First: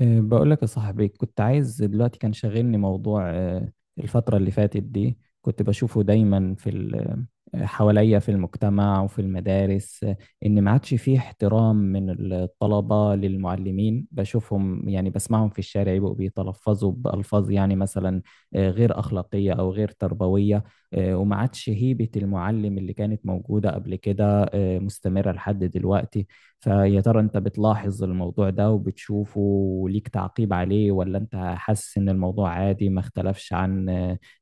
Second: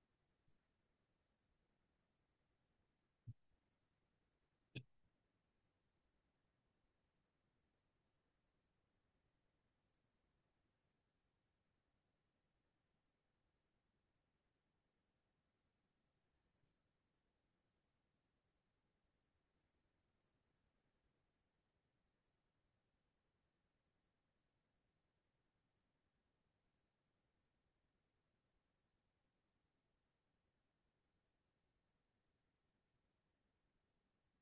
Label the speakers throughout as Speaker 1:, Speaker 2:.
Speaker 1: بقول لك يا صاحبي، كنت عايز دلوقتي، كان شاغلني موضوع. الفترة اللي فاتت دي كنت بشوفه دايما في ال- أه، حواليا، في المجتمع وفي المدارس. إن ما عادش فيه احترام من الطلبة للمعلمين، بشوفهم يعني بسمعهم في الشارع يبقوا بيتلفظوا بألفاظ يعني مثلا غير أخلاقية أو غير تربوية. وما عادش هيبة المعلم اللي كانت موجودة قبل كده مستمرة لحد دلوقتي. فيا ترى انت بتلاحظ الموضوع ده وبتشوفه وليك تعقيب عليه، ولا انت حاسس ان الموضوع عادي ما اختلفش عن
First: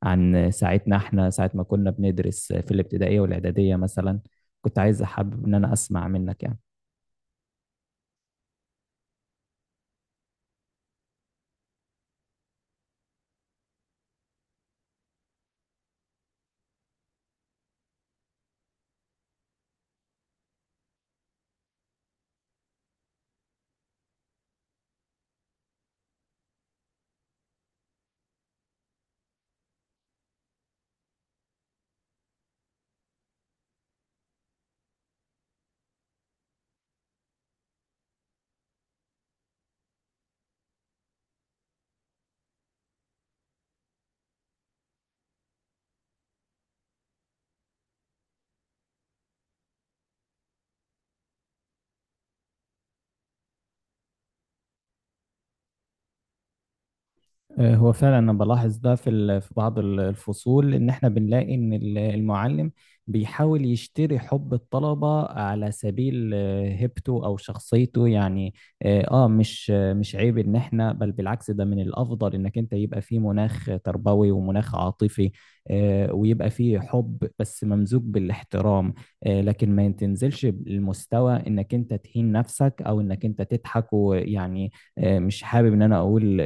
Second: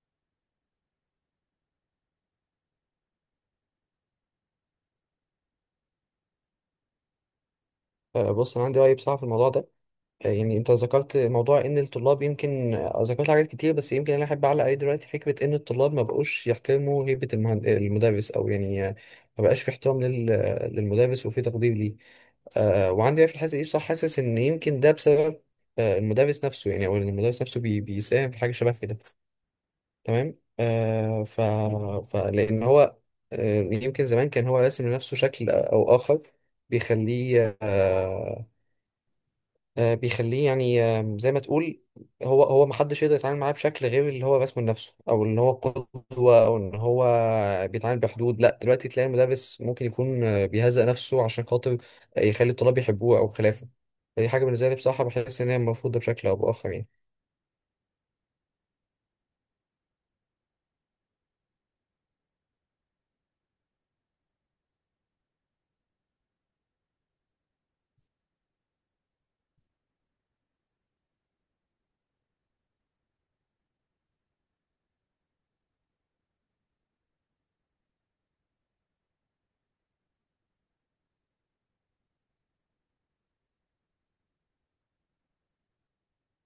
Speaker 1: عن ساعتنا احنا، ساعة ما كنا بندرس في الابتدائية والاعدادية مثلا؟ كنت عايز احابب ان انا اسمع منك يعني.
Speaker 2: بص انا عندي راي بصراحه في الموضوع ده. يعني انت ذكرت موضوع ان الطلاب يمكن، ذكرت حاجات كتير، بس يمكن انا احب اعلق عليه دلوقتي. فكره ان الطلاب ما بقوش يحترموا هيبه المدرس، او يعني ما بقاش في احترام للمدرس وفي تقدير ليه. وعندي راي في الحته دي بصراحه، حاسس ان يمكن ده بسبب المدرس نفسه، يعني او إن المدرس نفسه بيساهم في حاجه شبه كده. تمام. فلان هو يمكن زمان كان هو راسم لنفسه شكل او اخر بيخليه، بيخليه يعني زي ما تقول هو ما حدش يقدر يتعامل معاه بشكل غير اللي هو رسمه لنفسه، او اللي هو قدوه، او ان هو بيتعامل بحدود. لا دلوقتي تلاقي المدرس ممكن يكون بيهزأ نفسه عشان خاطر يخلي الطلاب يحبوه او خلافه. فدي حاجه بالنسبه لي بصراحه، بحس ان هي المفروض ده بشكل او باخر يعني.
Speaker 1: هو فعلا انا بلاحظ ده في في بعض الفصول، ان احنا بنلاقي ان المعلم بيحاول يشتري حب الطلبة على سبيل هيبته او شخصيته يعني. مش عيب ان احنا بالعكس، ده من الافضل انك انت يبقى فيه مناخ تربوي ومناخ عاطفي، ويبقى فيه حب بس ممزوج بالاحترام. لكن ما تنزلش للمستوى انك انت تهين نفسك او انك انت تضحك ويعني مش حابب ان انا اقول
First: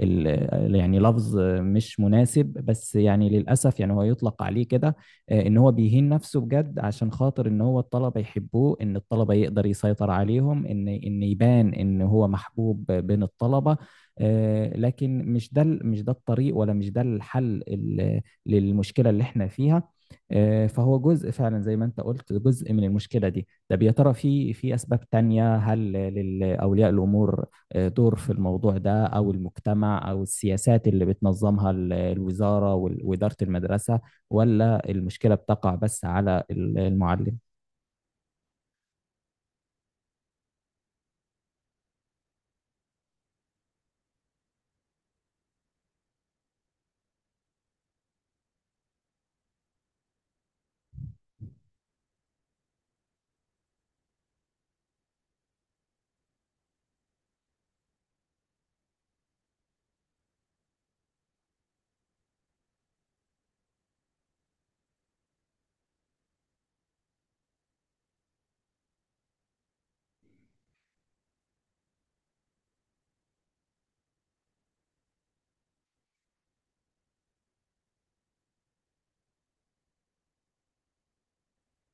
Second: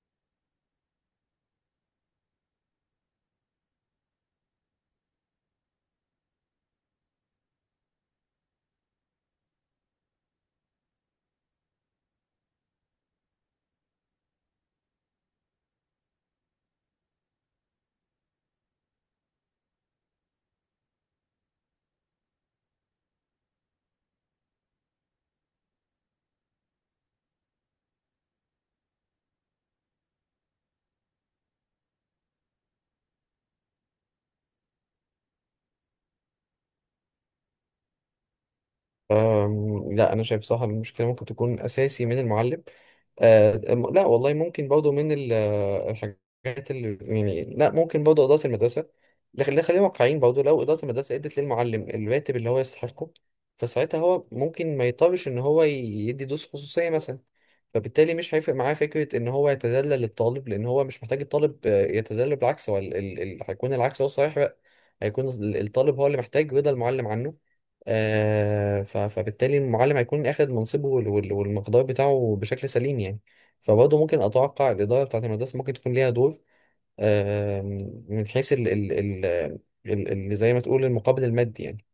Speaker 1: يعني لفظ مش مناسب، بس يعني للأسف يعني هو يطلق عليه كده. إن هو بيهين نفسه بجد عشان خاطر إن هو الطلبة يحبوه، إن الطلبة يقدر يسيطر عليهم، إن يبان إن هو محبوب بين الطلبة. لكن مش ده الطريق، ولا مش ده الحل للمشكلة اللي إحنا فيها. فهو جزء فعلا زي ما انت قلت، جزء من المشكلة دي. طب يا ترى، في أسباب تانية؟ هل لأولياء الأمور دور في الموضوع ده، او المجتمع، او السياسات اللي بتنظمها الوزارة وإدارة المدرسة؟ ولا المشكلة بتقع بس على المعلم؟
Speaker 2: لا انا شايف صح، المشكله ممكن تكون اساسي من المعلم. لا والله ممكن برضه من الحاجات اللي يعني، لا ممكن برضه اداره المدرسه. لكن لا، خلينا واقعيين برضه، لو اداره المدرسه ادت للمعلم الراتب اللي هو يستحقه فساعتها هو ممكن ما يضطرش ان هو يدي دروس خصوصيه مثلا. فبالتالي مش هيفرق معاه فكرة ان هو يتذلل للطالب، لان هو مش محتاج الطالب يتذلل، بالعكس هو هيكون العكس هو الصحيح بقى. هيكون الطالب هو اللي محتاج رضا المعلم عنه. فبالتالي المعلم هيكون اخد منصبه والمقدار بتاعه بشكل سليم يعني. فبرضه ممكن اتوقع الاداره بتاعت المدرسه ممكن تكون ليها دور، آه، من حيث زي ما تقول المقابل المادي يعني.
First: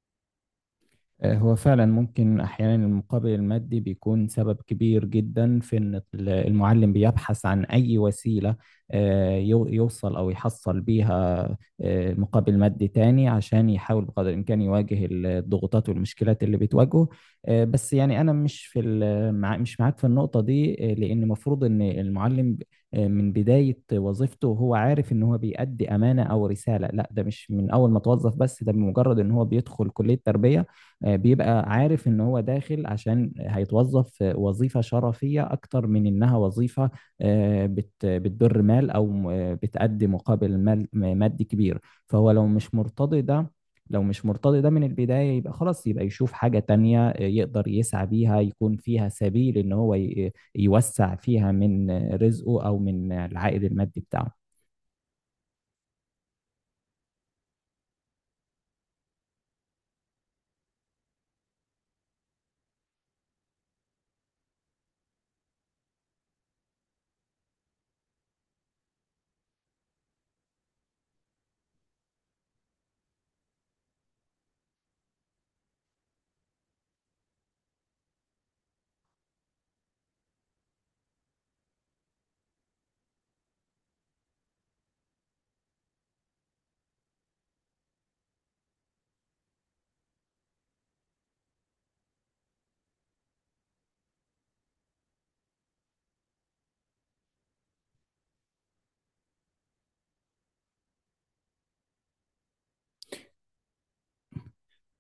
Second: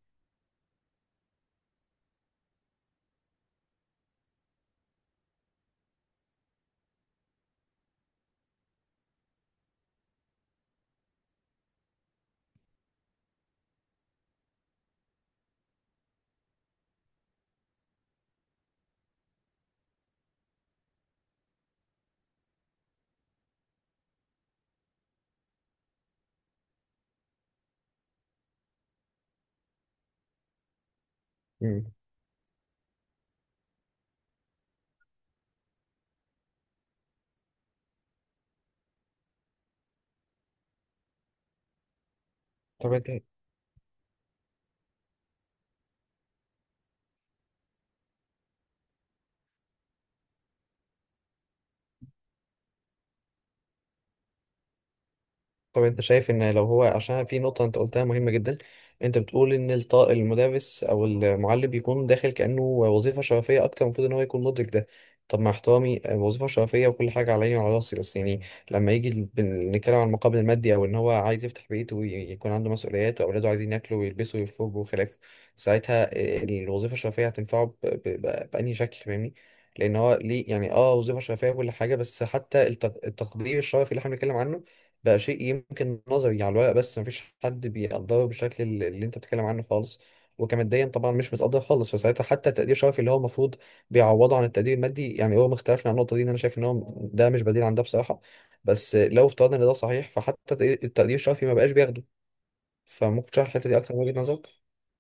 Speaker 1: هو فعلا ممكن أحيانا المقابل المادي بيكون سبب كبير جدا في إن المعلم بيبحث عن أي وسيلة يوصل أو يحصل بيها مقابل مادي تاني، عشان يحاول بقدر الإمكان يواجه الضغوطات والمشكلات اللي بتواجهه. بس يعني أنا مش معاك في النقطة دي. لأن المفروض إن المعلم من بداية وظيفته هو عارف إن هو بيأدي أمانة أو رسالة. لا ده مش من أول ما توظف، بس ده بمجرد إن هو بيدخل كلية تربية. بيبقى
Speaker 2: مم.
Speaker 1: عارف ان هو داخل عشان هيتوظف في وظيفة شرفية، اكتر من انها وظيفة بتدر مال، او بتأدي مقابل مادي كبير. فهو
Speaker 2: طب انت
Speaker 1: لو مش مرتضي ده من البداية، يبقى خلاص يبقى يشوف حاجة تانية يقدر يسعى بيها، يكون فيها سبيل ان هو يوسع فيها من رزقه او من العائد المادي بتاعه.
Speaker 2: طب انت شايف ان لو هو، عشان في نقطة انت قلتها مهمة جدا، انت بتقول ان المدرس او المعلم بيكون داخل كأنه وظيفة شرفية اكتر، المفروض ان هو يكون مدرك ده. طب مع احترامي وظيفة شرفية وكل حاجة على عيني وعلى راسي، بس يعني لما يجي نتكلم عن المقابل المادي، او ان هو عايز يفتح بيت ويكون عنده مسؤوليات واولاده عايزين ياكلوا ويلبسوا ويخرجوا وخلافه. ساعتها الوظيفة الشرفية هتنفعه بأنهي شكل فاهمني؟ لان هو ليه يعني اه وظيفة شرفية وكل حاجة، بس حتى التقدير الشرفي اللي احنا بنتكلم عنه بقى شيء يمكن نظري على الورق، بس مفيش حد بيقدره بالشكل اللي انت بتتكلم عنه خالص. وكماديا طبعا مش متقدر خالص، فساعتها حتى التقدير الشرفي اللي هو المفروض بيعوضه عن التقدير المادي، يعني هو ما اختلفنا عن النقطه دي، ان انا شايف ان هو ده مش بديل عن ده بصراحه. بس لو افترضنا ان ده صحيح، فحتى التقدير الشرفي ما بقاش بياخده. فممكن تشرح الحته دي اكتر من وجهه نظرك؟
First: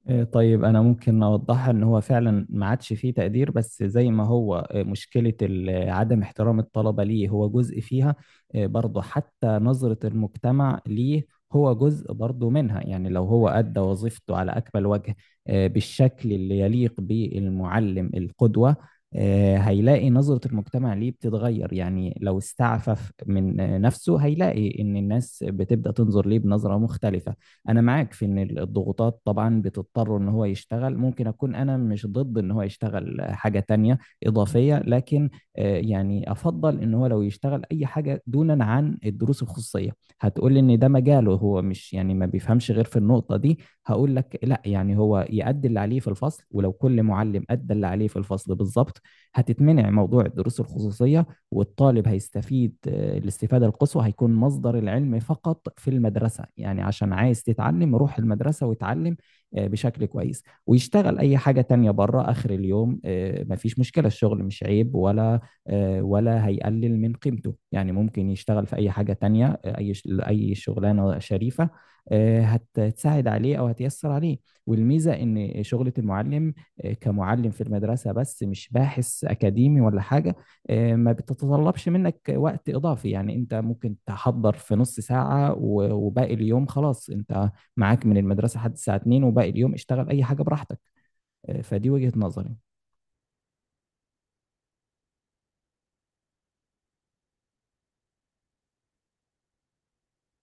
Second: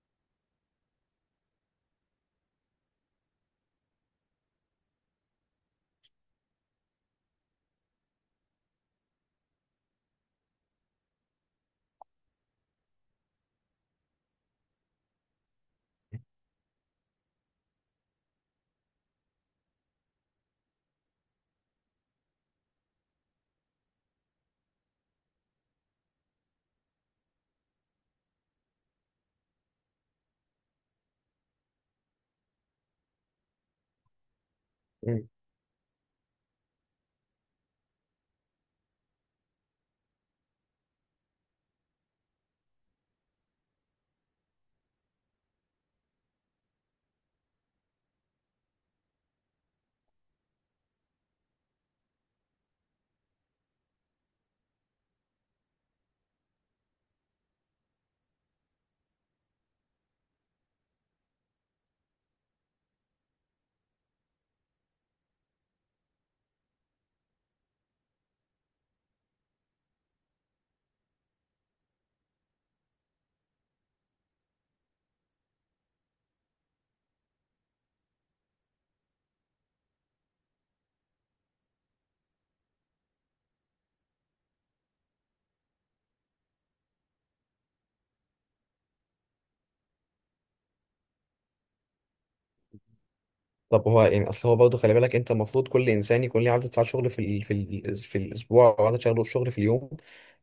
Speaker 1: إيه، طيب أنا ممكن أوضحها. إن هو فعلا ما عادش فيه تقدير، بس زي ما هو مشكلة عدم احترام الطلبة ليه، هو جزء فيها. برضه حتى نظرة المجتمع ليه، هو جزء برضه منها. يعني لو هو أدى وظيفته على أكمل وجه، بالشكل اللي يليق بالمعلم القدوة، هيلاقي نظرة المجتمع ليه بتتغير. يعني لو استعفف من نفسه، هيلاقي إن الناس بتبدأ تنظر ليه بنظرة مختلفة. انا معاك في ان الضغوطات طبعا بتضطره ان هو يشتغل. ممكن اكون انا مش ضد ان هو يشتغل حاجة تانية اضافية، لكن يعني افضل ان هو لو يشتغل اي حاجة دونا عن الدروس الخصوصية. هتقول ان ده مجاله، هو مش يعني ما بيفهمش غير في النقطة دي. هقول لك لا، يعني هو يأدي اللي عليه في الفصل، ولو كل معلم أدى اللي عليه في الفصل بالظبط، هتتمنع موضوع الدروس الخصوصية. والطالب هيستفيد الاستفادة القصوى، هيكون مصدر العلم فقط في المدرسة. يعني عشان عايز تتعلم، روح المدرسة وتعلم بشكل كويس، ويشتغل أي حاجة تانية بره آخر اليوم. مفيش مشكلة، الشغل مش عيب ولا ولا هيقلل من قيمته. يعني ممكن يشتغل في أي حاجة تانية، أي شغلانة شريفة هتساعد عليه أو هتيسر عليه. والميزة إن شغلة المعلم كمعلم في المدرسة، بس مش باحث أكاديمي ولا حاجة، ما بتتطلبش منك وقت إضافي. يعني أنت ممكن تحضر في نص ساعة وباقي اليوم خلاص. أنت معاك من المدرسة لحد الساعة 2، وباقي اليوم اشتغل أي حاجة براحتك. فدي وجهة نظري.
Speaker 2: طب هو يعني اصل هو برضه خلي بالك انت، المفروض كل انسان يكون ليه عدد ساعات شغل في الاسبوع، او عدد شغله شغل في اليوم.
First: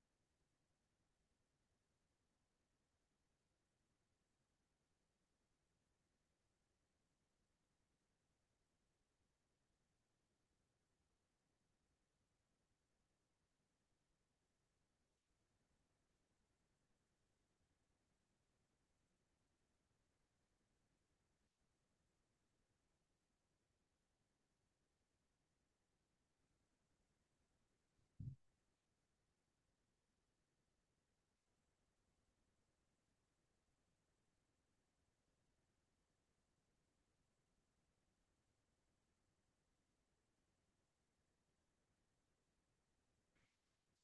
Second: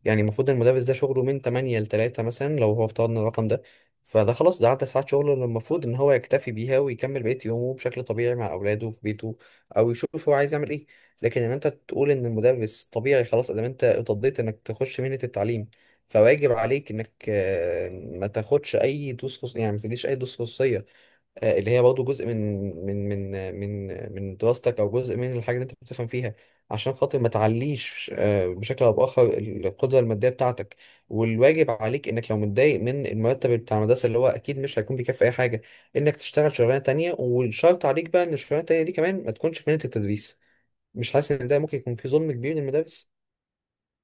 Speaker 2: يعني المفروض المدرس ده شغله من 8 ل 3 مثلا، لو هو افترضنا الرقم ده، فده خلاص ده عدد ساعات شغله اللي المفروض ان هو يكتفي بيها ويكمل بقية يومه بشكل طبيعي مع اولاده في بيته، او يشوف هو عايز يعمل ايه. لكن ان انت تقول ان المدرس طبيعي خلاص ادام انت اتضيت انك تخش مهنة التعليم، فواجب عليك انك ما تاخدش اي دروس خصوصية، يعني ما تديش اي دروس خصوصية اللي هي برضه جزء من دراستك، او جزء من الحاجه اللي انت بتفهم فيها، عشان خاطر ما تعليش بشكل او باخر القدره الماديه بتاعتك. والواجب عليك انك لو متضايق من المرتب بتاع المدرسه اللي هو اكيد مش هيكون بيكفي اي حاجه، انك تشتغل شغلانه تانية، والشرط عليك بقى ان الشغلانه التانية دي كمان ما تكونش في مهنه التدريس. مش حاسس ان ده ممكن يكون في ظلم كبير للمدارس؟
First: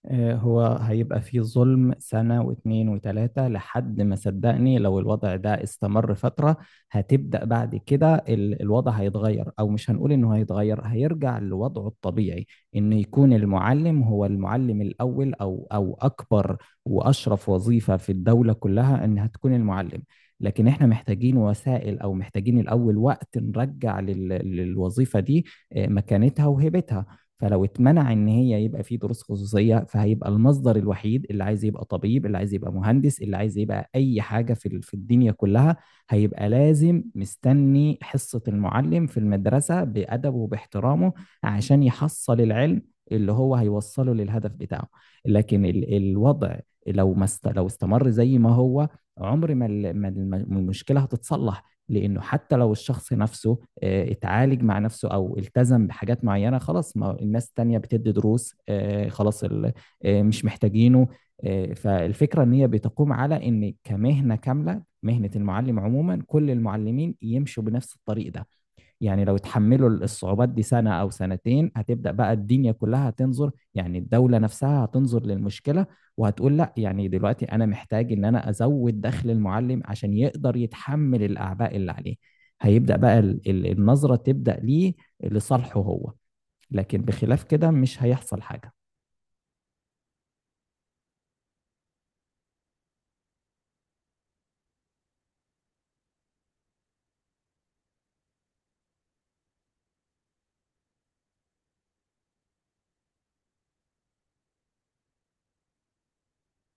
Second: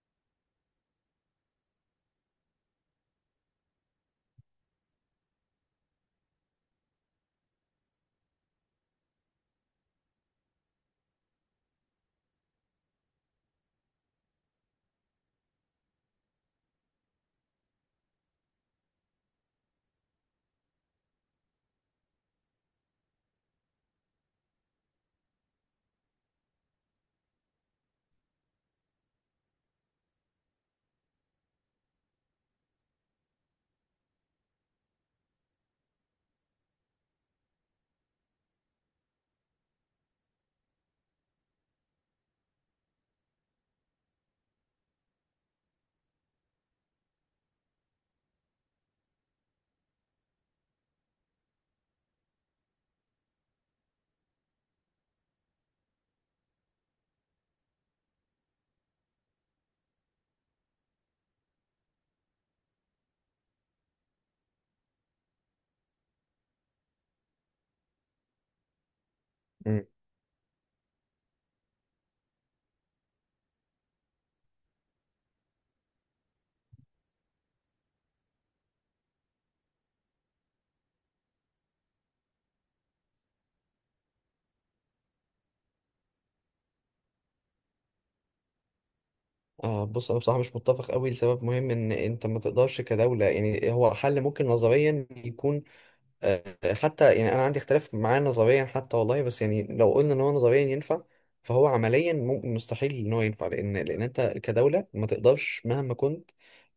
Speaker 1: هو هيبقى فيه ظلم سنة واتنين وتلاتة، لحد ما، صدقني، لو الوضع ده استمر فترة، هتبدأ بعد كده الوضع هيتغير، أو مش هنقول إنه هيتغير، هيرجع لوضعه الطبيعي. إن يكون المعلم هو المعلم الأول، أو أكبر وأشرف وظيفة في الدولة كلها، إنها تكون المعلم. لكن إحنا محتاجين وسائل، أو محتاجين الأول وقت، نرجع للوظيفة دي مكانتها وهيبتها. فلو اتمنع ان هي يبقى في دروس خصوصيه، فهيبقى المصدر الوحيد. اللي عايز يبقى طبيب، اللي عايز يبقى مهندس، اللي عايز يبقى اي حاجه في الدنيا كلها، هيبقى لازم مستني حصه المعلم في المدرسه، بادبه وباحترامه، عشان يحصل العلم اللي هو هيوصله للهدف بتاعه. لكن الوضع لو استمر زي ما هو، عمر ما المشكله هتتصلح. لانه حتى لو الشخص نفسه اتعالج مع نفسه او التزم بحاجات معينه، خلاص، ما الناس التانية بتدي دروس. آه، خلاص ال- آه، مش محتاجينه. فالفكره ان هي بتقوم على ان كمهنه كامله، مهنه المعلم عموما، كل المعلمين يمشوا بنفس الطريق ده. يعني لو
Speaker 2: مم.
Speaker 1: تحملوا الصعوبات دي سنة أو سنتين، هتبدأ بقى الدنيا كلها هتنظر، يعني الدولة نفسها هتنظر للمشكلة، وهتقول لا، يعني دلوقتي أنا محتاج إن أنا أزود دخل المعلم عشان يقدر يتحمل الأعباء اللي عليه. هيبدأ بقى النظرة تبدأ ليه، لصالحه هو. لكن بخلاف كده مش هيحصل حاجة.
Speaker 2: آه بص انا بصراحه مش متفق قوي، لسبب مهم ان انت ما تقدرش كدوله. يعني هو حل ممكن نظريا يكون، حتى يعني انا عندي اختلاف معاه نظريا حتى والله، بس يعني لو قلنا ان هو نظريا ينفع، فهو عمليا ممكن مستحيل ان هو ينفع، لان انت كدوله ما تقدرش مهما كنت.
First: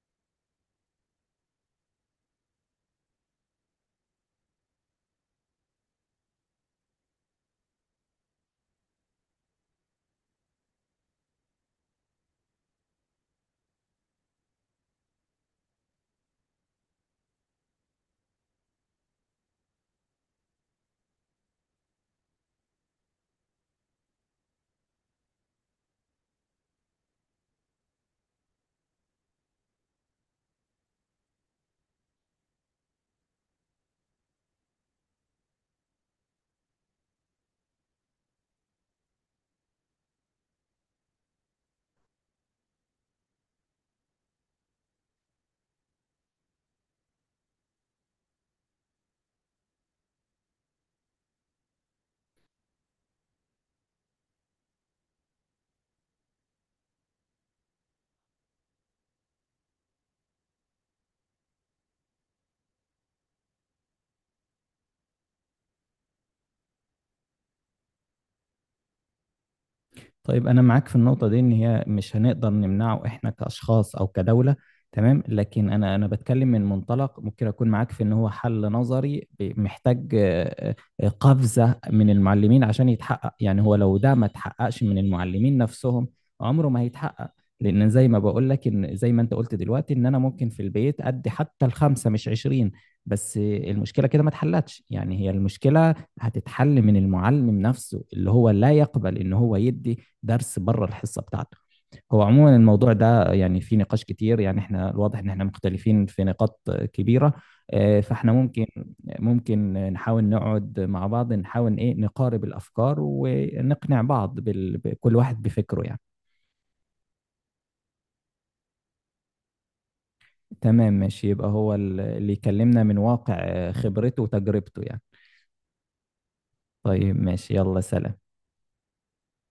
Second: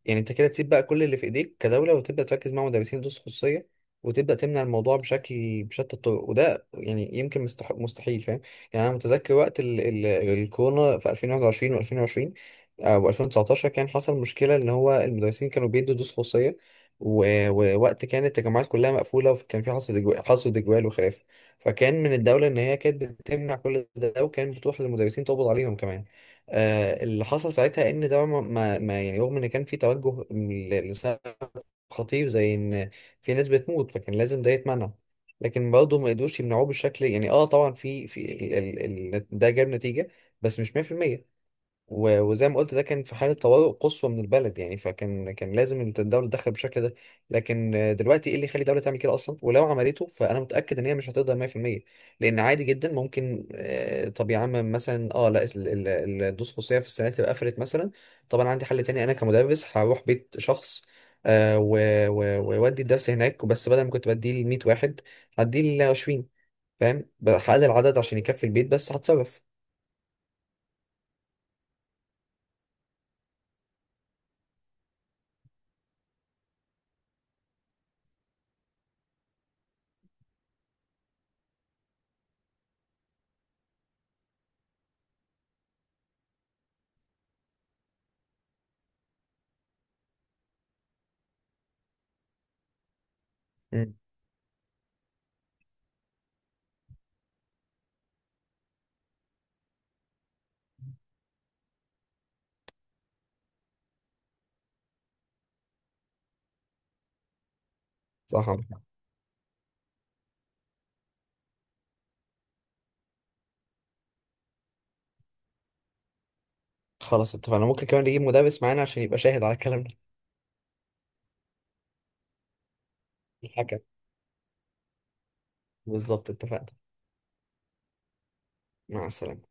Speaker 2: يعني انت كده تسيب بقى كل اللي في ايديك كدوله وتبدا تركز مع مدرسين دروس خصوصيه وتبدا تمنع الموضوع بشكل بشتى الطرق؟ وده يعني يمكن مستحيل، فاهم؟ يعني انا متذكر وقت ال ال الكورونا في 2021 و2020 و2019، كان حصل مشكله ان هو المدرسين كانوا بيدوا دروس خصوصيه، ووقت كانت التجمعات كلها مقفولة، وكان في حصر إجوال وخلاف، فكان من الدولة إن هي كانت بتمنع كل ده، وكان بتروح للمدرسين تقبض عليهم كمان. آه اللي حصل ساعتها إن ده يعني رغم إن كان في توجه لسبب خطير، زي إن في ناس بتموت، فكان لازم ده يتمنع. لكن برضه ما قدروش يمنعوه بالشكل، يعني اه طبعا في في ال ال ال ده جاب نتيجة بس مش 100%. وزي ما قلت ده كان في حالة طوارئ قصوى من البلد يعني، فكان لازم الدولة تتدخل بالشكل ده. لكن دلوقتي ايه اللي يخلي الدولة تعمل كده اصلا؟ ولو عملته فانا متأكد ان هي مش هتقدر 100%، لان عادي جدا ممكن طب يا عم مثلا اه لا الدروس الخصوصية في السنة تبقى قفلت مثلا، طب انا عندي حل تاني، انا كمدرس هروح بيت شخص آه، و- وأودي الدرس هناك، بس بدل ما كنت بديه ل 100 واحد هديه ل 20. فاهم؟ هقلل العدد عشان يكفي البيت بس هتصرف.
Speaker 1: طيب أنا معاك في النقطة دي، إن هي مش هنقدر نمنعه إحنا كأشخاص أو كدولة. تمام، لكن أنا بتكلم من منطلق، ممكن أكون معاك في إن هو حل نظري، محتاج قفزة من المعلمين عشان يتحقق. يعني هو لو ده ما اتحققش من المعلمين نفسهم، عمره ما هيتحقق. لأن زي ما بقول لك، إن زي ما أنت قلت دلوقتي، إن أنا ممكن في البيت أدي حتى الخمسة مش 20. بس
Speaker 2: مم.
Speaker 1: المشكلة كده ما اتحلتش. يعني هي المشكلة هتتحل من المعلم نفسه، اللي هو لا يقبل ان هو يدي درس بره الحصه بتاعته. هو عموما الموضوع ده يعني في نقاش كتير، يعني احنا الواضح ان احنا مختلفين في نقاط كبيره. فاحنا
Speaker 2: صح.
Speaker 1: ممكن نحاول نقعد مع بعض، نحاول ايه نقارب الافكار ونقنع بعض بكل واحد بفكره يعني.
Speaker 2: خلاص اتفقنا، ممكن كمان نجيب مدرس معانا عشان يبقى شاهد على الكلام ده.
Speaker 1: تمام ماشي، يبقى هو اللي يكلمنا من واقع
Speaker 2: الحكم
Speaker 1: خبرته وتجربته يعني.
Speaker 2: بالظبط، اتفقنا.
Speaker 1: طيب ماشي، يلا سلام.
Speaker 2: مع السلامة.